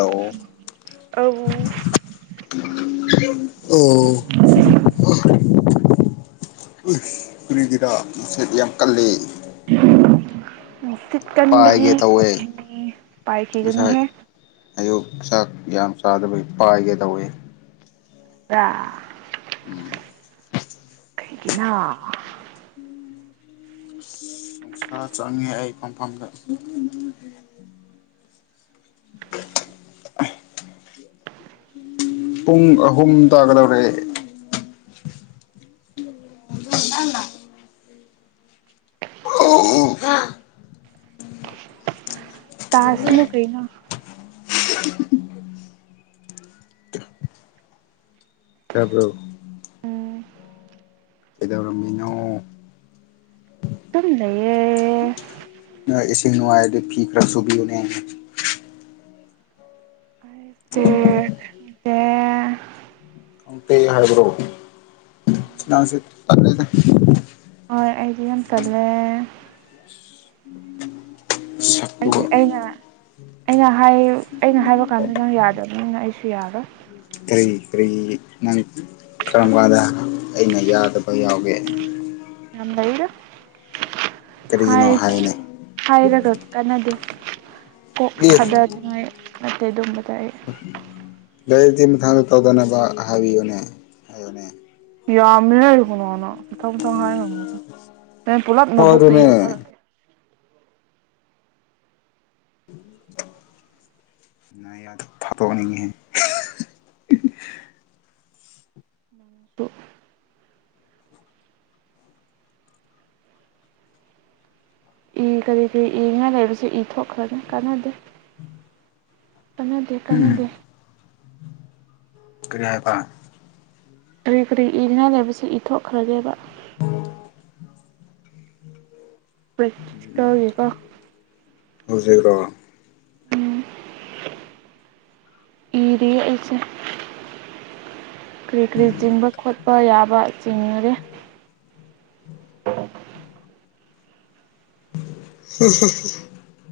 ꯑꯣ ꯑꯧ [inaudible] ꯑꯣ ꯀꯔꯤꯒꯤꯔ ꯃꯁꯠ ꯌꯥꯝ ꯀꯜꯂꯤ ꯅꯨꯡꯁꯤꯠ ꯀꯟꯕꯗꯤ ꯄꯥꯏꯒꯦ ꯇꯧꯋꯦ ꯐꯕꯅꯤ ꯉꯁꯥꯏ ꯄꯥꯏꯈꯤꯒꯅꯨꯍꯦ ꯑꯌꯨꯛ ꯆꯥꯛ ꯌꯥꯝ ꯆꯥꯗꯕꯒꯤ ꯄꯥꯏꯒꯦ ꯇꯧꯋꯤ ꯗ ꯎꯝ ꯀꯩꯒꯤꯅꯣ ꯅꯨꯡꯁꯥ ꯆꯪꯉꯦ ꯑꯩ ꯐꯪꯐꯝꯗ ꯄꯨꯡ ꯑꯍꯨꯝ ꯇꯥꯒꯗꯧꯔꯦ ꯇꯥꯁꯅꯨ ꯀꯩꯅꯣ ꯇꯥꯕ꯭ꯔꯣ ꯎꯝ ꯀꯩꯗꯧꯔꯝꯃꯤꯅꯣ ꯇꯝ ꯂꯩꯌꯦ ꯑꯦꯁꯤꯡ ꯅꯨꯡꯉꯥꯏꯗ ꯐꯤ ꯈꯔ ꯁꯨꯕꯤꯎꯅꯦ ꯏꯇꯦ ꯈꯪꯇꯦ ꯍꯥꯏꯕ꯭ꯔꯣ ꯅꯪꯁꯤ ꯇꯜꯂꯦꯗ ꯍꯣꯏ ꯑꯩꯗꯤ ꯌꯥꯝ ꯇꯜꯂꯦ ꯁꯛꯇꯨꯒ ꯑꯩꯗꯤ ꯑꯩꯅ ꯑꯩꯅ ꯍꯥꯏ ꯑꯩꯅ ꯍꯥꯏꯕ ꯀꯥꯟꯗ ꯅꯪ ꯌꯥꯗꯕꯅꯤꯅꯤꯅ ꯑꯩꯁꯨ ꯌꯥꯔꯣꯏ ꯀꯔꯤ ꯀꯔꯤ ꯅꯪ ꯀꯔꯝ ꯀꯥꯟꯗꯥ ꯑꯩꯅ ꯌꯥꯗꯕ ꯌꯥꯎꯒꯦ ꯂꯩ ꯂꯩꯔ ꯀꯔꯤꯒꯤꯅꯣ ꯍꯥꯏꯗꯨꯅ ꯍꯥꯏꯌꯨꯅꯦ ꯍꯥꯏꯔꯒ ꯀꯅꯗꯦ ꯀꯣꯛ ꯑꯦ ꯈꯗꯅꯨꯡꯉꯥꯏ ꯅꯇꯩ ꯑꯗꯨꯝꯕ ꯇꯥꯏ ꯂ ꯊꯤ ꯃꯊꯥꯡꯗ ꯇꯧꯗꯅꯕ ꯍꯥꯏꯕꯤꯌꯨꯅꯦ ꯍꯥꯏꯌꯣꯅꯦ ꯌꯥꯝꯃꯦ ꯍꯥꯏ ꯀꯅꯣꯅ ꯃꯊꯪ ꯃꯊꯪ ꯍꯥꯏꯔꯝꯃꯗꯣ ꯅ ꯄꯨꯂꯛ ꯍꯣꯏ ꯅꯕꯣꯛꯛ ꯇ ꯑꯗꯨꯅꯦ ꯊꯔꯛꯦ ꯅ ꯌꯥꯗ ꯐꯠꯇꯅꯤꯍ ꯑꯣ ꯏ ꯀꯔꯤ ꯀꯔꯤ ꯏꯉꯥꯏ ꯂꯩꯔꯁꯨ ꯏ ꯊꯣꯛꯈ꯭ꯔꯅꯤ ꯀꯥꯟꯅꯗꯦ ꯀꯥꯟꯅꯗꯦ ꯎꯝ ꯀꯥꯟꯅꯗꯦ ꯀꯔꯤ ꯍꯥꯏꯇ ꯀꯔꯤ ꯀꯔꯤ ꯏꯅꯤꯡꯉ ꯂꯩꯕꯕꯁꯤ ꯏꯊꯣꯛꯈ꯭ꯔꯒꯦꯕ ꯎꯝ ꯇꯒꯀ ꯍꯧꯖꯤꯛꯔ꯭ꯔꯣ ꯎ ꯏꯗꯤꯌꯥꯁꯦ ꯀꯔꯤ ꯀꯔꯤ ꯆꯤꯡꯕ ꯈꯣꯠꯄ ꯌꯥꯕ ꯆꯤꯡꯅꯔꯦ ꯎ [unintelligible]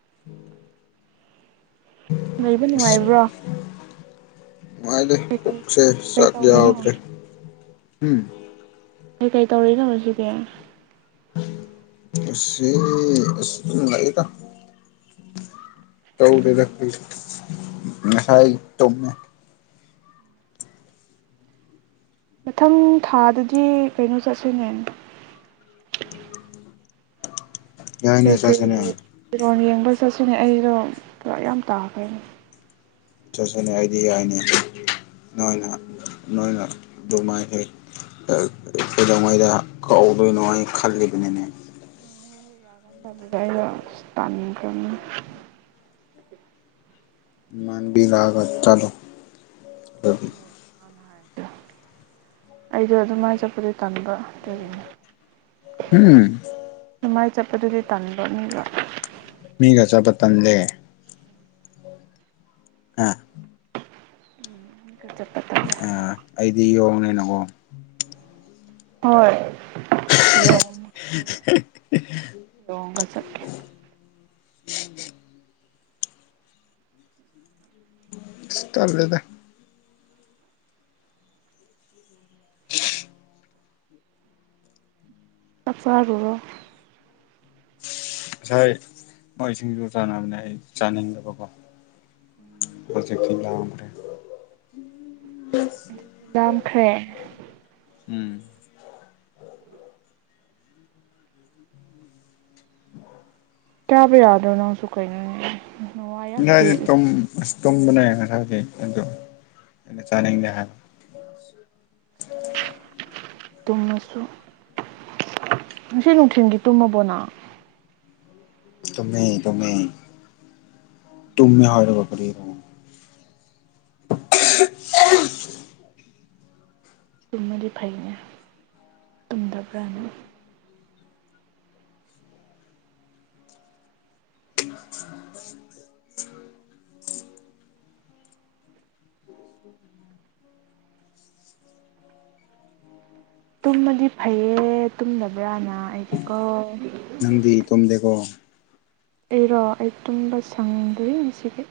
[unintelligible] ꯂꯩꯕ ꯅꯨꯡꯉꯥꯏꯕ꯭ꯔꯣ ꯅꯨꯡꯉꯥꯏꯔꯦ ꯀꯩꯀꯩ ꯄꯨꯛꯁꯦ ꯀꯩꯀꯩ ꯁꯥꯛ ꯇꯧꯔꯤꯅꯣ ꯌꯥꯎꯗ꯭ꯔꯦ ꯎꯝ ꯀꯩꯀꯩ ꯇꯧꯔꯤꯅꯣ ꯁꯤꯒꯦ ꯊ ꯂꯗ ꯇꯧꯗꯁ ꯇꯧ ꯃꯊꯪ ꯊꯥꯗꯗꯤ ꯀꯩꯅꯣ ꯆꯠꯁꯤꯅꯦ ꯌꯥꯏꯅꯦ ꯑꯩꯣꯏ ꯀꯣꯏ ꯆꯠꯁꯤꯅꯦ ꯇꯔꯣꯅꯤ ꯌꯦꯡꯒ ꯆꯠꯁꯤꯅꯦ ꯑꯩꯗꯣ ꯄꯨꯔꯛ ꯌꯥꯝ ꯇꯥꯈꯩꯅꯦ ꯆꯠꯁꯅꯦ ꯑꯩꯗꯤ ꯌꯥꯏꯅꯦ ꯅꯣꯏꯅ ꯅꯣꯏꯅ ꯑꯗꯨꯃꯥꯏꯁꯦ ꯀꯩꯗꯧꯉꯩꯗ ꯀꯥꯎꯗꯣꯏꯅꯣ ꯍꯥꯏ ꯈꯜꯂꯤꯕꯅꯤꯅꯦ ꯌꯥꯒ ꯇꯗ ꯁꯅꯤꯡ ꯀꯅꯤ ꯃꯥꯟꯕꯤ ꯂꯑꯒ ꯆꯂꯣ ꯑꯗꯨꯅꯦ ꯍꯥꯏ ꯑꯩꯗꯣ ꯑꯗꯨꯃꯥꯏꯅ ꯆꯠꯄꯗ ꯇꯝꯕ ꯑꯗꯨꯔꯤꯅꯦ ꯎꯝ ꯃꯥꯏ ꯆꯠꯄꯗꯨꯗꯤ ꯇꯟꯕꯅꯤꯕ ꯃꯤꯒꯆꯥꯕ ꯇꯟ ꯂꯩꯦ ꯑꯥ ꯈ ꯆꯄ ꯇꯔꯦ ꯑꯥ ꯑꯩꯗꯤ ꯌꯣꯡꯅꯤꯅ ꯀꯣ ꯍꯣꯏ ꯌꯣ ꯌꯣꯡꯒ [unintelligible] ꯆꯠꯀꯦ ꯏꯁ ꯇꯜꯂꯦꯗꯥ ꯆꯥꯛ ꯆꯔꯨꯔꯣ ꯉꯁꯥꯏ ꯃꯣꯏ ꯁꯤꯡꯖꯨ ꯆꯥꯅꯕꯅꯦ ꯑꯩ ꯆꯥꯅꯤꯡꯗꯕꯀꯣ ꯄ꯭ꯔꯣꯖꯦꯛꯁꯤ ꯂꯥꯡꯈ꯭ꯔꯦ ꯑꯗꯨꯗꯥ ꯈꯔ꯭ꯦ ꯎꯝ ꯀꯌꯥ ꯄ ꯌꯥꯗꯣꯅꯁꯨ ꯀꯩꯅꯅ ꯅꯅꯦ ꯇꯝ ꯇꯨꯝꯕꯅꯦ ꯉꯁꯖꯩ ꯑꯗꯨꯣ ꯑꯩꯅ ꯆꯥꯅꯤꯡꯗꯦ ꯍꯥꯟꯅ ꯇꯨꯝꯃꯁꯨ ꯉꯁꯤ ꯅꯨꯡꯊꯤꯜꯗꯤ ꯇꯨꯝꯃꯕꯣꯅ ꯇꯨꯃꯦ ꯇꯨꯃꯦ ꯇꯨꯃꯦ ꯍꯥꯏꯔꯥꯒ ꯀꯥꯔꯤꯔꯣ ꯇꯨꯝꯃꯗꯤ ꯐꯩꯅꯦ ꯇꯨꯝꯗꯕ꯭ꯔꯥꯅ ꯇꯨꯝꯃꯗꯤ ꯐꯩꯌꯦ ꯇꯨꯝꯗꯕ꯭ꯔꯥꯅ ꯑꯩꯗꯤꯀꯣ ꯅꯪꯗꯤ ꯇꯨꯝꯗꯦꯀꯣ ꯑꯩꯔꯣ ꯑꯩ ꯇꯨꯝꯕ ꯁꯪꯗꯔꯤ ꯉꯁꯤꯗꯤ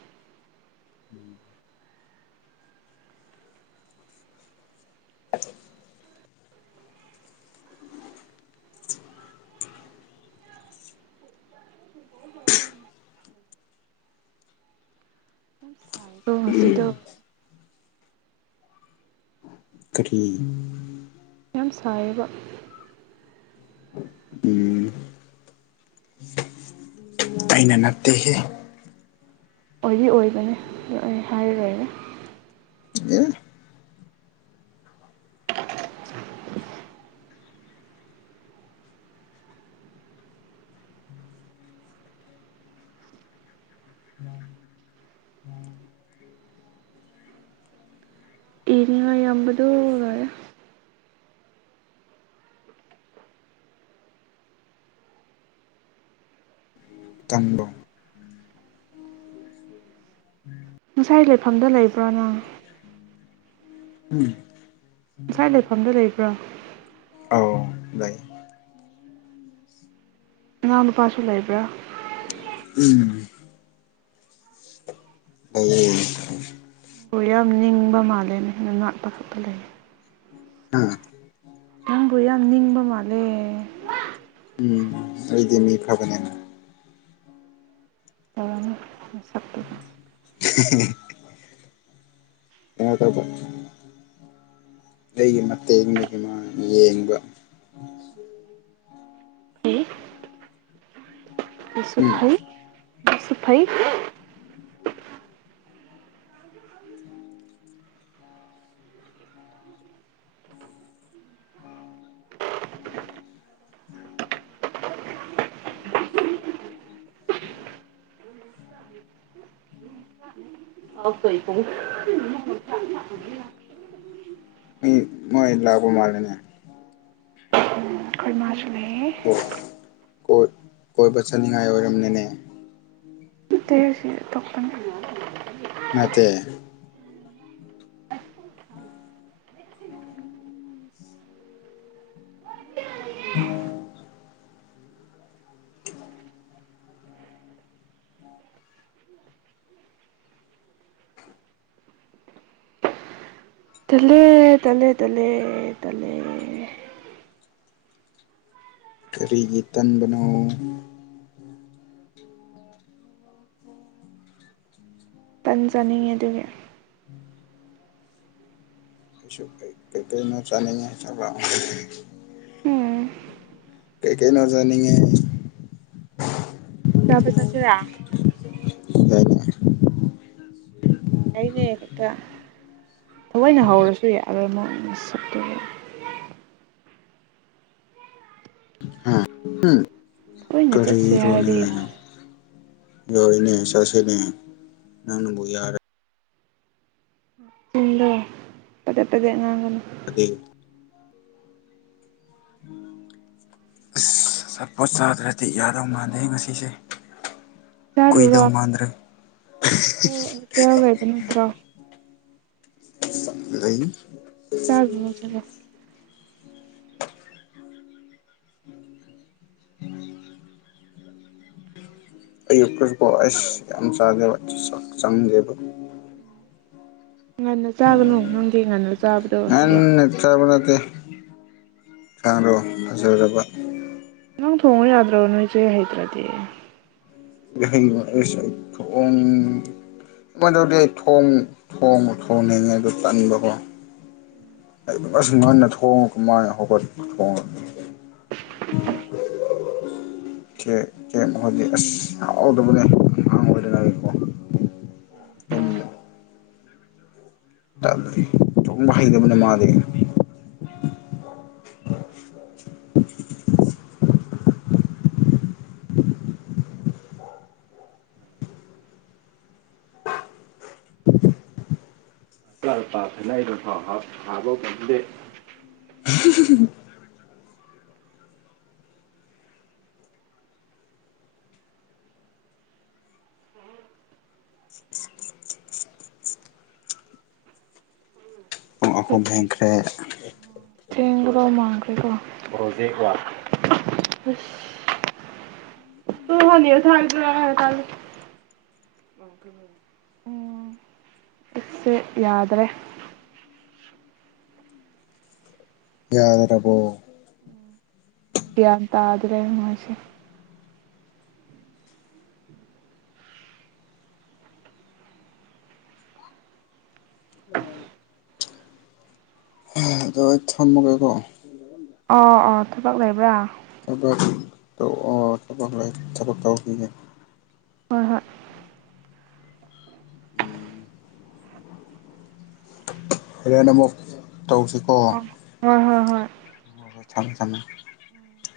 ꯄꯨꯣꯡꯁꯤꯗꯣ ꯀꯊꯤꯡ ꯌꯥꯝ ꯁꯥꯏꯌꯦꯕ ꯎꯝ ꯑꯩꯅ ꯅꯠꯇꯦꯒꯤ ꯑꯣꯏꯗꯤ ꯑꯣꯏꯕꯅꯤ ꯑꯗꯨ ꯍꯥꯏꯔꯨꯔꯔꯦ ꯑꯦ ꯏꯉ ꯑꯝꯕꯗꯣꯔ ꯆꯥꯟꯗ ꯉꯁꯥꯏ ꯂꯩꯐꯝꯗꯣ ꯂꯩꯕ꯭ꯔꯣ ꯅꯪ ꯎꯝ ꯉꯁꯥꯏ ꯂꯩꯐꯝꯗꯨ ꯂꯩꯕ꯭ꯔꯥ ꯑꯧ ꯂꯩ ꯑꯉꯎ ꯅꯨꯄꯥꯁꯨ ꯂꯩꯕ꯭ꯔꯥ ꯎꯝ ꯂꯩꯌꯦ ꯕꯨ ꯌꯥꯝ ꯅꯤꯡꯕ ꯃꯥꯜꯂꯦꯅꯦꯅ ꯉꯅꯥꯠꯄ ꯈꯛꯄ ꯂꯩꯌꯦ ꯍꯥ ꯇꯕꯨ ꯌꯥꯝ ꯌꯥꯝ ꯅꯤꯡꯕꯃꯂꯦ ꯎꯝ ꯑꯩꯗꯤ ꯃꯤ ꯐꯕꯅꯦ ꯇꯔꯅ ꯃꯁꯞ ꯇꯗ ꯀꯩꯅꯣ ꯇꯧꯕ ꯑꯩꯒꯤ ꯃꯇꯦꯡꯗꯒꯤ ꯃꯥ ꯌꯦꯡꯕ ꯎꯝ ꯐ ꯑ ꯀ ꯏꯀ [unintelligible] ꯃꯤ ꯃꯣꯏ ꯂꯥꯛꯕ ꯃꯥꯔꯅꯦ ꯑꯩꯃꯁꯨ ꯂꯩꯌꯦ ꯀꯣꯏꯕ ꯆꯠꯅꯤꯡꯉꯥꯏ ꯑꯣꯏꯔꯕꯝꯅꯤꯅꯦ ꯇꯣꯇꯤ ꯏꯁꯤ ꯇꯄꯅꯤ ꯅꯇ ꯇꯂꯦ ꯇꯂꯦ ꯇꯂꯦ ꯇꯂꯦ ꯀꯔꯤꯒꯤ ꯇꯟꯕꯅꯣ ꯇꯟ ꯆꯥꯅꯤꯡꯉꯤ ꯑꯗꯨꯒꯤ ꯀꯀꯅꯣ ꯆꯅꯤꯉ ꯆꯕ ꯎꯝ ꯀꯦ ꯀꯩꯅ ꯆꯅꯤꯡꯉ ꯆ ꯄꯩ ꯆꯁꯦꯔ ꯌꯥꯏꯅꯦ ꯉꯅꯦ ꯍꯦꯛꯇ ꯊꯑꯣꯣꯏꯅ ꯍꯧꯔꯁꯨ ꯌꯥꯕ ꯁꯛꯇ ꯑ ꯎꯝ ꯊꯑꯣꯏꯅ ꯆꯠꯁꯦ ꯍꯥꯏꯔꯗꯤ ꯌꯥꯔꯣꯏ ꯀꯔꯤꯔꯣꯅꯦꯅ ꯍꯣꯏꯅꯦ ꯆꯁꯦꯅꯦ ꯅꯪꯅꯕꯨ ꯌꯥꯔꯦ ꯆꯤꯟꯗ ꯄꯗꯦ ꯄꯦꯗꯦ ꯉꯥꯡꯒ ꯑꯗꯨ ꯑꯁ ꯁꯄꯣꯠ ꯆꯥꯗ꯭ꯔꯗꯤ ꯌꯥꯔꯧ ꯃꯥꯟꯗꯦ ꯉꯁꯤꯁꯦ ꯆꯥꯔꯨꯨꯔꯣ ꯀꯨꯏꯗꯧ ꯃꯥꯟꯗ꯭ꯔꯦ ꯀ ꯑꯣꯏꯕ ꯅꯠꯇ꯭ꯔꯣ ꯂꯩ ꯆꯥꯣ ꯆꯂꯣ [unintelligible] ꯑꯌꯨꯛꯀꯤꯄ ꯑꯩꯁ ꯌꯥꯝ ꯆꯥꯖꯦꯕ ꯆꯪꯗꯦꯕ ꯉꯟꯅ ꯆꯥꯒꯅꯨ ꯅꯪꯒꯤ ꯉꯟꯅ ꯆꯥꯕꯗꯣ ꯌꯥ ꯑꯦꯠꯇ ꯠꯇ ꯀꯥꯡꯗ ꯐꯖꯔꯕ ꯅꯪ ꯊꯣꯡꯉ ꯌꯥꯗ꯭ꯔꯣ ꯅꯣꯏꯆꯦ ꯍꯥꯏꯩꯗ꯭ꯔꯗꯤ ꯩꯁꯦ ꯑꯩ ꯊꯣꯡ ꯀꯃꯥꯏꯅ ꯇꯧꯗꯦ ꯑꯩꯣꯡꯉ ꯊꯣꯡꯅꯤꯡꯉꯦꯗ ꯆꯟꯕꯀꯣ ꯑꯩ ꯉꯁꯨ ꯉꯟꯅ ꯊꯣꯡꯉ ꯀꯃꯥꯏꯅ ꯍꯧꯒꯠꯄ ꯊꯣꯡꯉꯒ ꯆꯦꯛ ꯍꯧꯣꯏꯗꯤ ꯑꯁꯗꯕꯅꯦꯥꯡ ꯑꯣꯏꯗꯀꯣ ꯆꯣꯡꯕ ꯍꯩꯇꯕꯅꯦ ꯃꯥꯗꯤ ꯜꯄꯥ ꯊꯅꯏꯗꯥꯎ ꯊꯕ ꯉꯝꯗꯦ ꯑꯩꯈꯣ ꯍꯦꯡꯈ꯭ꯔꯦ [unintelligible] ꯏꯁꯁꯦ ꯌꯥꯗ꯭ꯔꯦ ꯌꯥꯗ꯭ꯔꯔꯕꯣ ꯒ꯭ꯌꯥꯟ ꯇꯥꯗ꯭ꯔꯦ ꯃꯣꯏꯁꯦ ꯑꯗꯣ ꯑꯩ ꯊꯝꯃꯨꯒꯦꯀꯣ ꯑꯣ ꯑꯣ ꯊꯕꯛ ꯂꯩꯕ꯭ꯔꯥ ꯊꯛ ꯊꯕꯛ ꯇꯧꯈꯤꯅꯦꯦ ꯍꯍꯣꯏ ꯍ‌ꯣꯔ‌ꯦꯅ ꯑꯃꯨꯛ ꯇꯧꯁꯤꯀꯣ ꯍꯣꯏ ꯍꯣꯏ ꯍꯣꯏ ꯊꯃ ꯊꯃ‌ꯦ ꯎꯝ